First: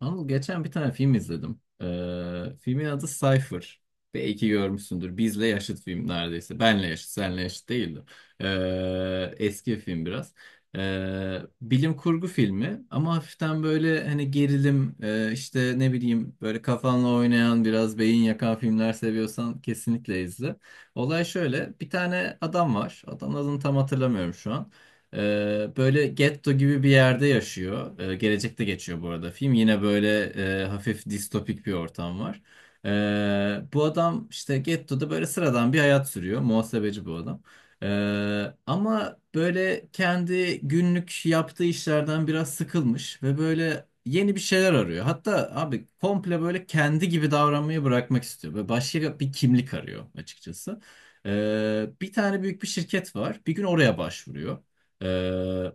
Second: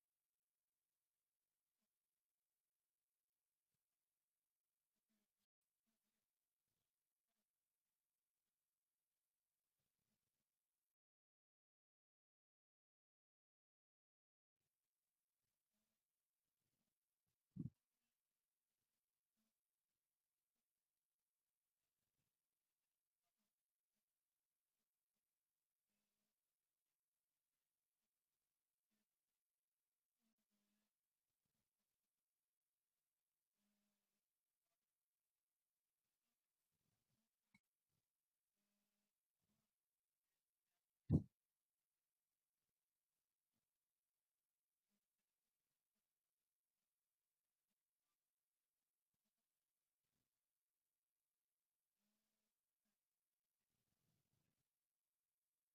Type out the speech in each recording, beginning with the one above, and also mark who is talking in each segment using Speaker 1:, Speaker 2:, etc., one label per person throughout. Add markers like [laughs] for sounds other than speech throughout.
Speaker 1: Anıl geçen bir tane film izledim. Filmin adı Cypher. Belki görmüşsündür. Bizle yaşıt film neredeyse. Benle yaşıt, senle yaşıt değildi. Eski bir film biraz. Bilim kurgu filmi ama hafiften böyle hani gerilim işte ne bileyim böyle kafanla oynayan biraz beyin yakan filmler seviyorsan kesinlikle izle. Olay şöyle, bir tane adam var. Adamın adını tam hatırlamıyorum şu an. Böyle getto gibi bir yerde yaşıyor. Gelecekte geçiyor bu arada film. Yine böyle hafif distopik bir ortam var. Bu adam işte gettoda böyle sıradan bir hayat sürüyor. Muhasebeci bu adam. Ama böyle kendi günlük yaptığı işlerden biraz sıkılmış ve böyle yeni bir şeyler arıyor. Hatta abi komple böyle kendi gibi davranmayı bırakmak istiyor ve başka bir kimlik arıyor açıkçası. Bir tane büyük bir şirket var. Bir gün oraya başvuruyor. Ee,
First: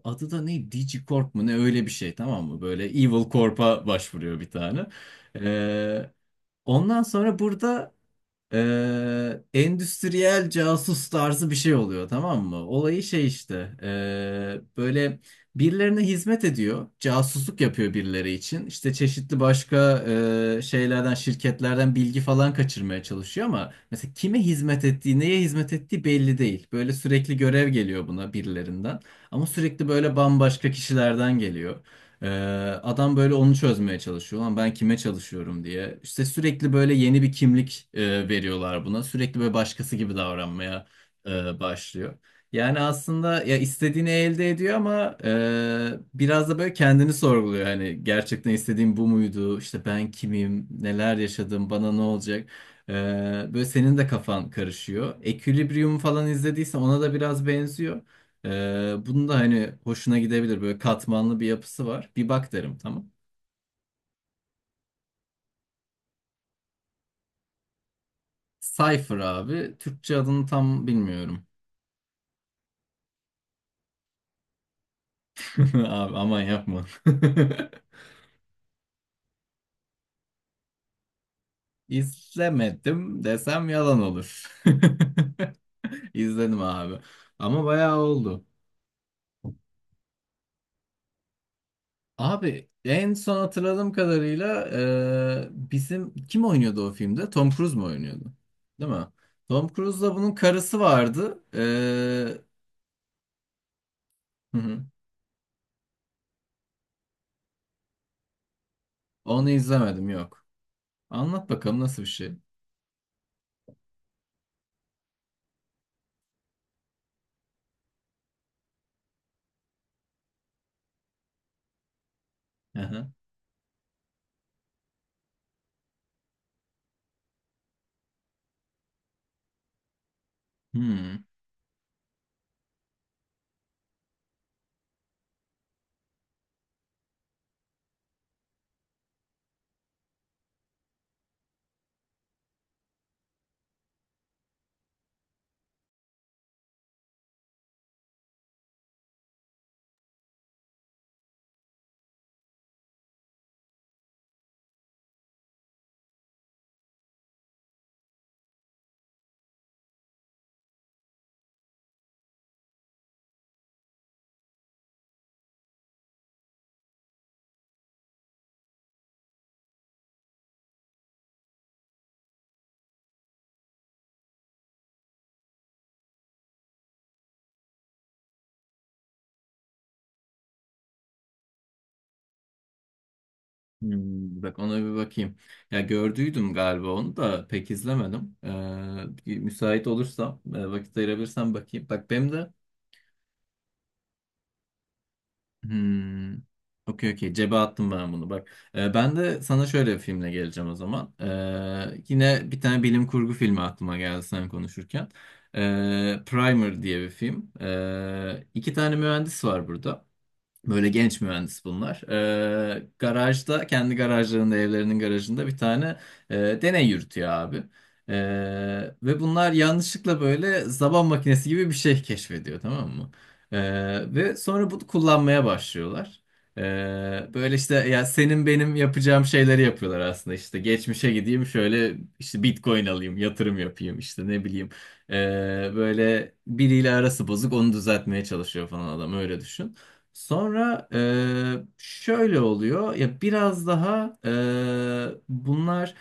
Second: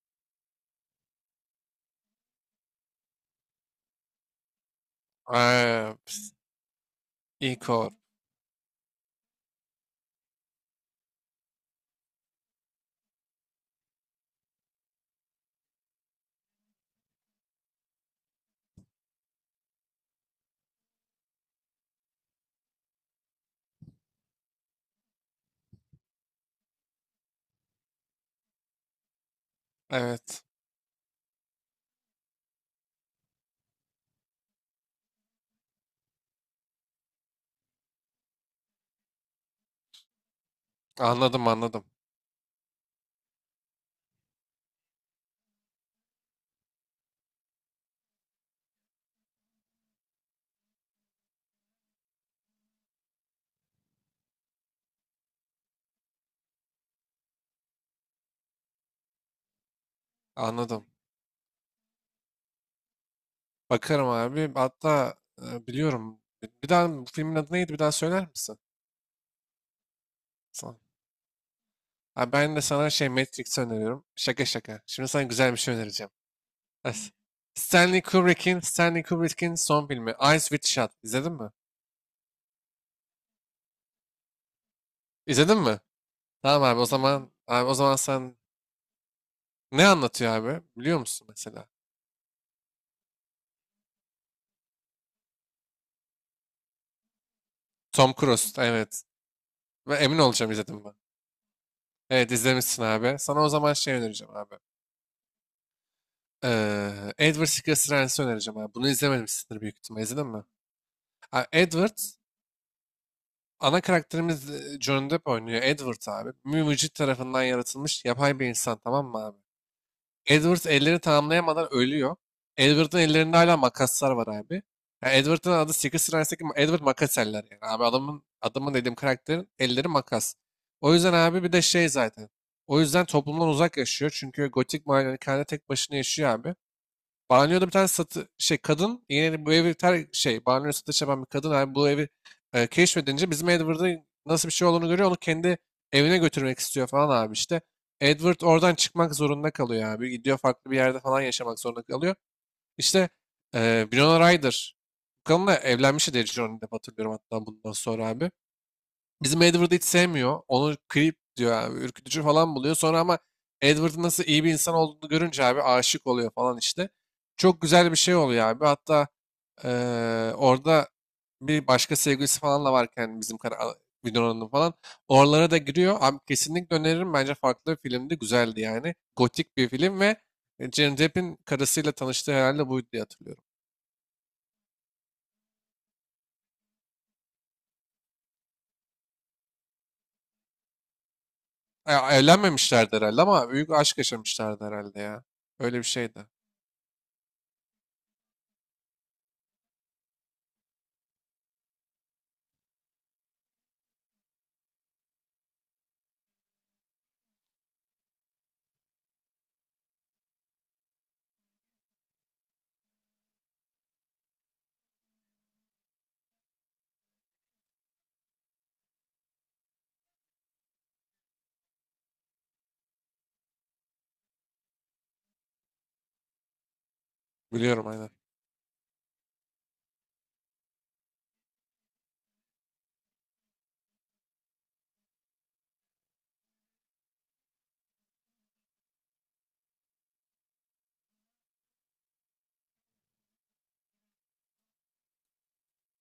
Speaker 1: Adı da ne? DigiCorp mu ne, öyle bir şey, tamam mı? Böyle Evil Corp'a başvuruyor bir tane.
Speaker 2: Eee,
Speaker 1: Ee,
Speaker 2: ps-
Speaker 1: Ondan sonra
Speaker 2: İKOR.
Speaker 1: burada endüstriyel casus tarzı bir şey oluyor, tamam mı? Olayı şey işte böyle birilerine hizmet ediyor. Casusluk yapıyor birileri için. İşte çeşitli başka şeylerden, şirketlerden bilgi falan kaçırmaya çalışıyor ama mesela kime hizmet ettiği, neye hizmet ettiği belli değil. Böyle sürekli görev geliyor buna birilerinden ama sürekli böyle
Speaker 2: Evet.
Speaker 1: bambaşka kişilerden geliyor. Ee, Adam böyle onu çözmeye çalışıyor. Lan ben kime çalışıyorum diye. İşte sürekli böyle yeni bir kimlik veriyorlar buna. Sürekli böyle başkası gibi davranmaya
Speaker 2: Anladım anladım.
Speaker 1: başlıyor. Yani aslında ya istediğini elde ediyor ama biraz da böyle kendini sorguluyor. Hani gerçekten istediğim bu muydu? İşte ben kimim? Neler yaşadım? Bana ne olacak? Ee, Böyle senin de kafan karışıyor. Equilibrium falan izlediysen ona da biraz benziyor. Bunun da hani hoşuna gidebilir. Böyle
Speaker 2: Anladım.
Speaker 1: katmanlı bir yapısı var. Bir bak derim, tamam.
Speaker 2: Bakarım abi. Hatta biliyorum. Bir daha bu filmin adı neydi? Bir daha söyler misin?
Speaker 1: Cypher abi. Türkçe adını
Speaker 2: Sana.
Speaker 1: tam bilmiyorum.
Speaker 2: Abi ben de sana şey Matrix öneriyorum. Şaka şaka. Şimdi sana güzel bir şey
Speaker 1: [laughs]
Speaker 2: önereceğim.
Speaker 1: Abi aman yapma.
Speaker 2: Es-
Speaker 1: [laughs]
Speaker 2: Stanley Kubrick'in son filmi Eyes Wide Shut. İzledin mi?
Speaker 1: İzlemedim desem yalan olur. [laughs]
Speaker 2: İzledin mi?
Speaker 1: İzledim
Speaker 2: Tamam abi, o
Speaker 1: abi.
Speaker 2: zaman abi
Speaker 1: Ama
Speaker 2: o zaman
Speaker 1: bayağı
Speaker 2: sen
Speaker 1: oldu.
Speaker 2: ne anlatıyor abi? Biliyor musun mesela?
Speaker 1: Abi en son hatırladığım kadarıyla bizim kim oynuyordu o filmde? Tom Cruise mu
Speaker 2: Tom
Speaker 1: oynuyordu?
Speaker 2: Cruise.
Speaker 1: Değil
Speaker 2: Evet.
Speaker 1: mi? Tom
Speaker 2: Ve
Speaker 1: Cruise'la
Speaker 2: emin
Speaker 1: bunun
Speaker 2: olacağım,
Speaker 1: karısı
Speaker 2: izledim ben.
Speaker 1: vardı. E,
Speaker 2: Evet, izlemişsin abi. Sana o zaman şey önereceğim abi.
Speaker 1: hı hı.
Speaker 2: Edward Scissorhands'ı önereceğim abi. Bunu
Speaker 1: Onu
Speaker 2: izlememişsindir büyük ihtimalle.
Speaker 1: izlemedim,
Speaker 2: İzledin mi?
Speaker 1: yok.
Speaker 2: Ha,
Speaker 1: Anlat bakalım,
Speaker 2: Edward,
Speaker 1: nasıl bir şey?
Speaker 2: ana karakterimiz Johnny Depp oynuyor. Edward abi. Mümücit tarafından yaratılmış yapay bir insan, tamam mı abi? Edward elleri tamamlayamadan ölüyor. Edward'ın
Speaker 1: Aha.
Speaker 2: ellerinde hala makaslar var abi. Yani Edward'ın adı Secret Service'deki Edward Makaseller yani. Abi adamın dediğim karakterin elleri makas. O yüzden
Speaker 1: Hmm.
Speaker 2: abi bir de şey zaten. O yüzden toplumdan uzak yaşıyor. Çünkü gotik malikanede tek başına yaşıyor abi. Banyoda bir tane satı şey kadın, yine bu evi ter şey banyo satış yapan bir kadın abi, bu evi keşfedince bizim Edward'ın nasıl bir şey olduğunu görüyor, onu kendi evine götürmek istiyor falan abi işte. Edward oradan çıkmak zorunda kalıyor abi. Gidiyor, farklı bir yerde falan yaşamak zorunda kalıyor. İşte Winona Ryder. Bu kadınla evlenmişti diye Johnny Depp hatırlıyorum, hatta bundan sonra abi. Bizim Edward'ı hiç sevmiyor. Onu creep diyor abi. Ürkütücü falan buluyor. Sonra ama Edward'ın nasıl iyi bir insan olduğunu görünce abi aşık oluyor falan işte. Çok güzel bir şey oluyor abi. Hatta eee, orada bir başka sevgilisi falan da varken bizim Winona'nın falan. Oralara da giriyor. Abi kesinlikle öneririm. Bence farklı bir filmdi. Güzeldi yani. Gotik bir film ve Johnny Depp'in karısıyla tanıştığı herhalde buydu diye hatırlıyorum.
Speaker 1: Hmm. Bak ona bir bakayım. Ya gördüydüm galiba, onu da pek izlemedim. Bir müsait olursam, e, vakit ayırabilirsem bakayım. Bak
Speaker 2: Ya,
Speaker 1: benim de
Speaker 2: evlenmemişlerdi herhalde ama büyük aşk yaşamışlardı herhalde ya. Öyle bir şeydi.
Speaker 1: hmm. Okey okey, cebe attım ben bunu bak. Ben de sana şöyle bir filmle geleceğim o zaman. Yine bir tane bilim kurgu filmi aklıma geldi sen konuşurken. Primer diye bir film. İki tane mühendis var burada. Böyle genç mühendis bunlar. Garajda, kendi garajlarında, evlerinin garajında bir tane deney yürütüyor abi. Ee, Ve bunlar yanlışlıkla böyle zaman makinesi gibi bir şey keşfediyor, tamam mı? Ve sonra bunu kullanmaya başlıyorlar. Böyle işte
Speaker 2: Biliyorum,
Speaker 1: ya
Speaker 2: aynen.
Speaker 1: senin benim yapacağım şeyleri yapıyorlar aslında, işte geçmişe gideyim, şöyle işte Bitcoin alayım, yatırım yapayım işte, ne bileyim. Böyle biriyle arası bozuk, onu düzeltmeye çalışıyor falan adam, öyle düşün. Sonra şöyle oluyor ya, biraz daha bunlar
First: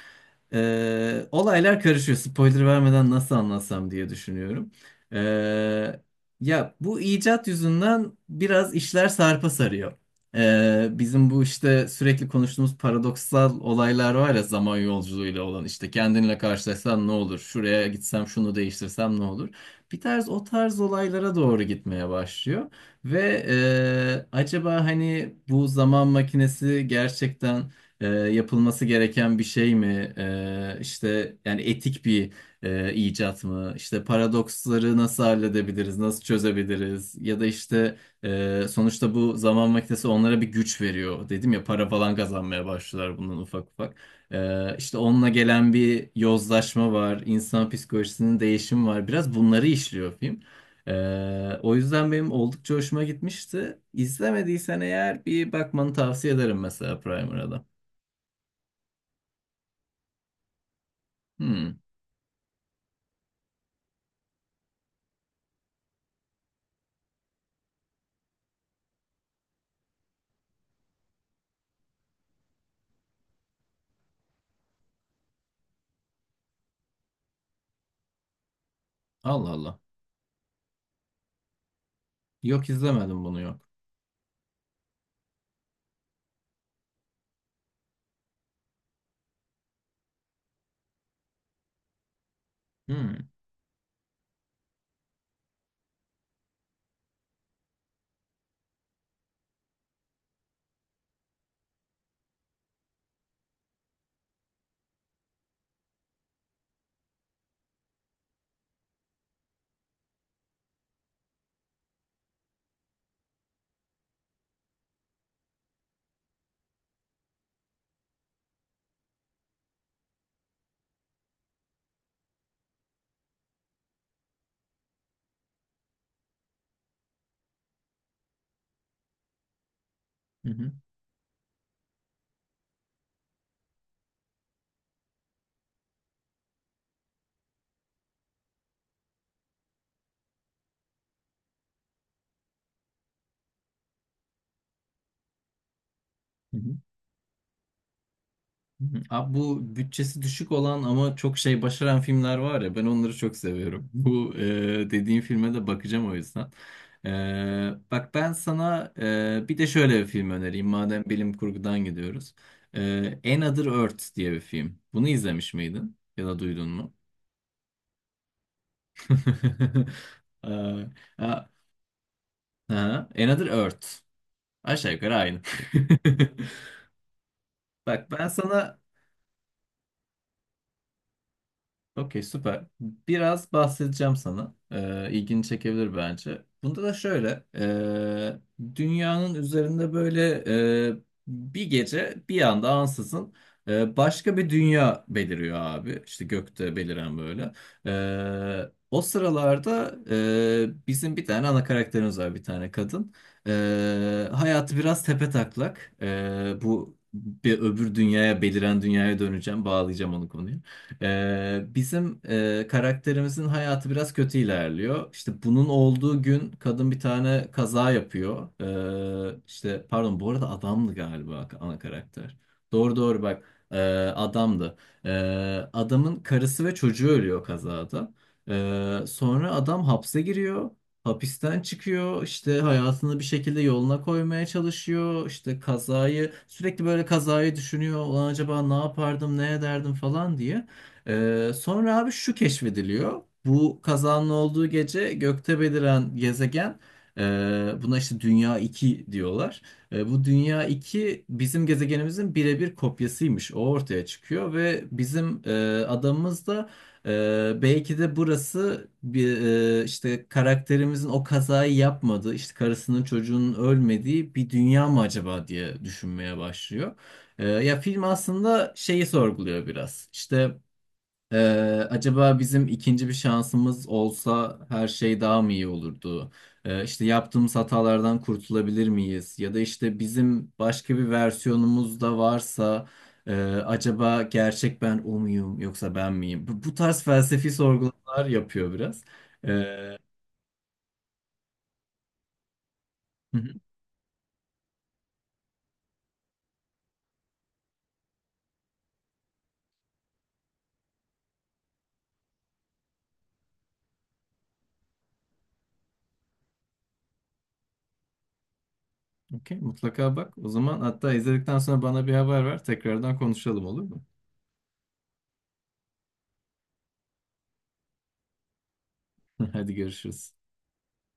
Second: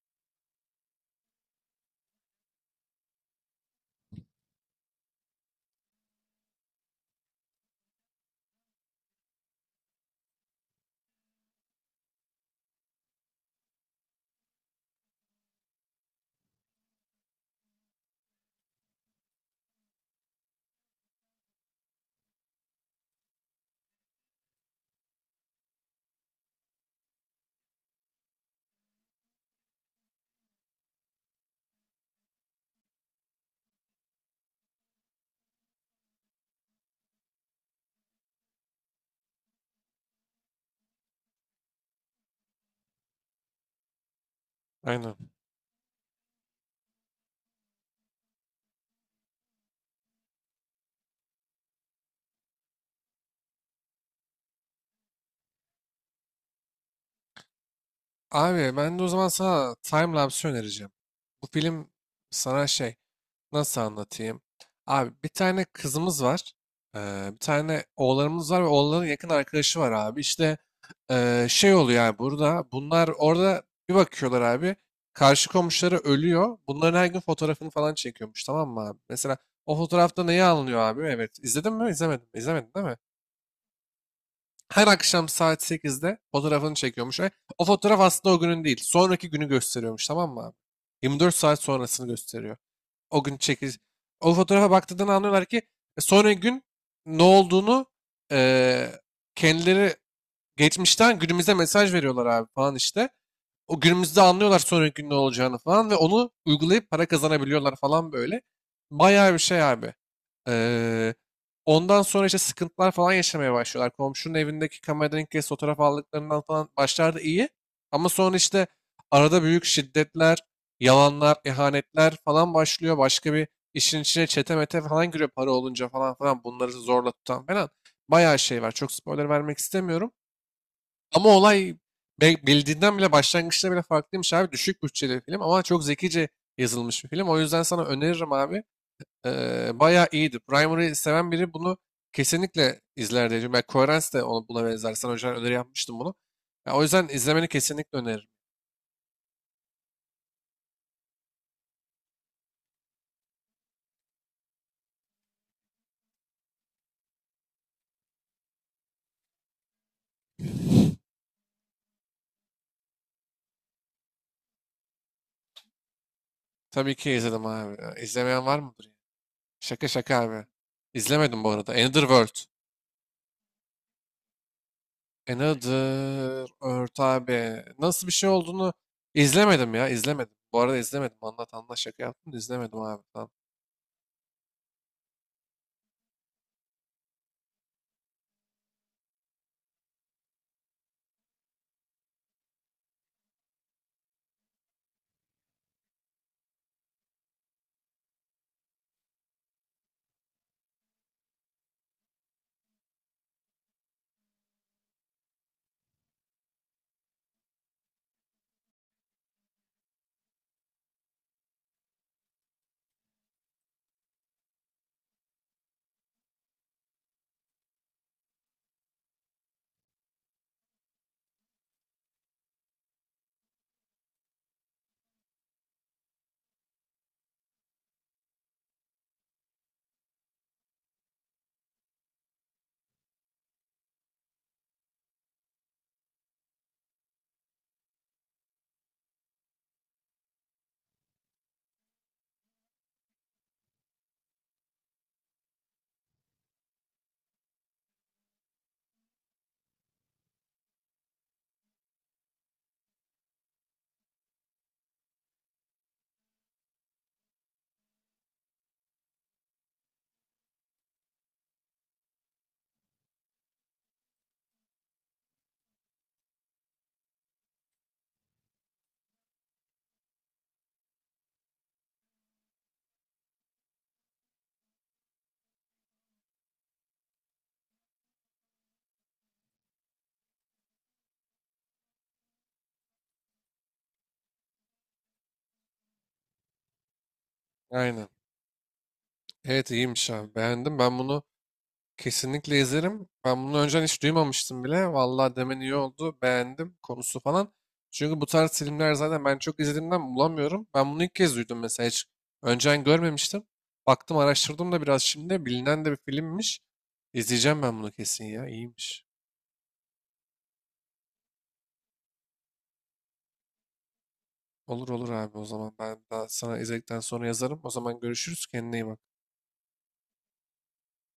Speaker 1: olaylar karışıyor. Spoiler vermeden nasıl anlatsam diye düşünüyorum. Eee, Ya bu icat yüzünden biraz işler sarpa sarıyor. Bizim bu işte sürekli konuştuğumuz paradoksal olaylar var ya zaman yolculuğuyla olan, işte kendinle karşılaşsan ne olur? Şuraya gitsem şunu değiştirsem ne olur? Bir tarz, o tarz olaylara doğru gitmeye başlıyor. Ve acaba hani bu zaman makinesi gerçekten yapılması gereken bir şey mi? E, işte yani etik bir icat mı? İşte paradoksları nasıl halledebiliriz, nasıl çözebiliriz? Ya da işte sonuçta bu zaman makinesi onlara bir güç veriyor. Dedim ya, para falan kazanmaya başlıyorlar bundan ufak ufak. E, işte
Speaker 2: Aynen.
Speaker 1: onunla gelen bir yozlaşma var, insan psikolojisinin değişimi var. Biraz bunları işliyor film. O yüzden benim oldukça hoşuma gitmişti. İzlemediysen eğer bir bakmanı tavsiye ederim mesela Primer'a da.
Speaker 2: Abi ben de o zaman sana timelapse önereceğim. Bu
Speaker 1: Hmm.
Speaker 2: film sana şey, nasıl anlatayım? Abi bir tane kızımız var. Bir tane oğlanımız var ve oğlanın yakın arkadaşı var abi. İşte şey oluyor yani burada. Bunlar orada bir bakıyorlar abi. Karşı komşuları ölüyor. Bunların her gün fotoğrafını falan çekiyormuş, tamam mı abi? Mesela
Speaker 1: Allah
Speaker 2: o
Speaker 1: Allah.
Speaker 2: fotoğrafta neyi anlıyor abi? Evet. İzledin mi? İzlemedin mi?
Speaker 1: Yok
Speaker 2: İzlemedin değil mi?
Speaker 1: izlemedim bunu, yok.
Speaker 2: Her akşam saat sekizde fotoğrafını çekiyormuş ve o fotoğraf aslında o günün değil. Sonraki günü gösteriyormuş, tamam mı abi? 24 saat sonrasını gösteriyor. O
Speaker 1: Hmm.
Speaker 2: gün çekil. O fotoğrafa baktığından anlıyorlar ki sonraki gün ne olduğunu, e, kendileri geçmişten günümüze mesaj veriyorlar abi falan işte. O günümüzde anlıyorlar sonraki gün ne olacağını falan ve onu uygulayıp para kazanabiliyorlar falan, böyle. Bayağı bir şey abi. Ee, ondan sonra işte sıkıntılar falan yaşamaya başlıyorlar. Komşunun evindeki kameradan ilk kez fotoğraf aldıklarından falan, başlarda iyi. Ama sonra işte arada büyük şiddetler, yalanlar, ihanetler falan başlıyor. Başka bir işin içine çete mete falan giriyor, para olunca falan falan bunları zorla tutan falan. Bayağı şey var. Çok spoiler vermek istemiyorum.
Speaker 1: Hı hı.
Speaker 2: Ama olay bildiğinden bile, başlangıçta bile farklıymış abi. Düşük bütçeli bir film ama çok zekice yazılmış bir film. O yüzden sana öneririm abi. Bayağı iyiydi. Primary'i seven biri bunu kesinlikle izler diyeceğim. Ben Coherence de ona, buna benzer. Sana önceden öneri yapmıştım bunu.
Speaker 1: Hı
Speaker 2: Ya,
Speaker 1: hı.
Speaker 2: o yüzden izlemeni kesinlikle öneririm.
Speaker 1: Hı hı. Abi bu bütçesi düşük olan ama çok şey başaran filmler var ya, ben onları çok seviyorum. [laughs] Bu dediğin filme de bakacağım o yüzden. Bak ben sana bir de şöyle bir film önereyim madem bilim kurgudan gidiyoruz. Another Earth diye bir film. Bunu izlemiş miydin ya da duydun mu?
Speaker 2: Tabii ki izledim abi. Ya, İzlemeyen var mıdır ya? Şaka
Speaker 1: [laughs]
Speaker 2: şaka abi.
Speaker 1: Aa.
Speaker 2: İzlemedim
Speaker 1: Aa,
Speaker 2: bu arada. Another World.
Speaker 1: aha, Another Earth. Aşağı yukarı
Speaker 2: E,
Speaker 1: aynı.
Speaker 2: nedir? Ört abi.
Speaker 1: [laughs]
Speaker 2: Nasıl
Speaker 1: Bak
Speaker 2: bir
Speaker 1: ben
Speaker 2: şey olduğunu
Speaker 1: sana
Speaker 2: izlemedim ya. İzlemedim. Bu arada izlemedim. Anlat anlat, şaka
Speaker 1: okey
Speaker 2: yaptım da
Speaker 1: süper.
Speaker 2: izlemedim abi. Tamam.
Speaker 1: Biraz bahsedeceğim sana. İlgini çekebilir bence. Bunda da şöyle. Dünyanın üzerinde böyle ee, bir gece bir anda ansızın başka bir dünya beliriyor abi. İşte gökte beliren böyle. O sıralarda bizim bir tane ana karakterimiz var, bir tane kadın. Hayatı biraz tepetaklak. Bu bir öbür dünyaya, beliren dünyaya döneceğim. Bağlayacağım onu konuya. Bizim karakterimizin hayatı biraz kötü ilerliyor. İşte bunun olduğu gün kadın bir tane kaza yapıyor. İşte pardon, bu arada adamdı galiba ana karakter. Doğru doğru bak, ee, adamdı. Ee, Adamın karısı ve çocuğu ölüyor kazada. Sonra adam hapse giriyor. Hapisten çıkıyor, işte hayatını bir şekilde yoluna koymaya çalışıyor, işte kazayı sürekli böyle kazayı düşünüyor, ulan acaba ne yapardım, ne ederdim falan diye. Sonra abi şu keşfediliyor. Bu kazanın olduğu gece gökte beliren gezegen, e, buna işte Dünya 2 diyorlar. E, bu Dünya 2 bizim gezegenimizin birebir kopyasıymış. O ortaya çıkıyor ve bizim adamımız da belki de burası bir, işte karakterimizin o kazayı yapmadığı, işte karısının çocuğunun ölmediği bir dünya mı acaba diye düşünmeye başlıyor. E, ya film aslında şeyi sorguluyor biraz. İşte ee, acaba bizim ikinci bir şansımız olsa her şey daha mı iyi olurdu? İşte yaptığımız hatalardan kurtulabilir miyiz? Ya da işte bizim başka bir versiyonumuz da varsa, acaba gerçek ben o muyum yoksa ben miyim? Bu, bu tarz felsefi
Speaker 2: Aynen.
Speaker 1: sorgulamalar yapıyor biraz.
Speaker 2: Evet,
Speaker 1: Ee,
Speaker 2: iyiymiş abi. Beğendim. Ben bunu kesinlikle izlerim.
Speaker 1: hı
Speaker 2: Ben
Speaker 1: hı.
Speaker 2: bunu önceden hiç duymamıştım bile. Vallahi demen iyi oldu. Beğendim konusu falan. Çünkü bu tarz filmler zaten ben çok izlediğimden bulamıyorum. Ben bunu ilk kez duydum mesela. Hiç önceden görmemiştim. Baktım, araştırdım da biraz şimdi. Bilinen de bir filmmiş. İzleyeceğim ben bunu kesin ya. İyiymiş.
Speaker 1: Okey, mutlaka bak. O zaman hatta izledikten sonra bana bir haber ver. Tekrardan konuşalım, olur mu?
Speaker 2: Olur olur abi, o zaman ben daha sana izledikten sonra yazarım. O zaman görüşürüz, kendine iyi bak.
Speaker 1: [laughs] Hadi görüşürüz.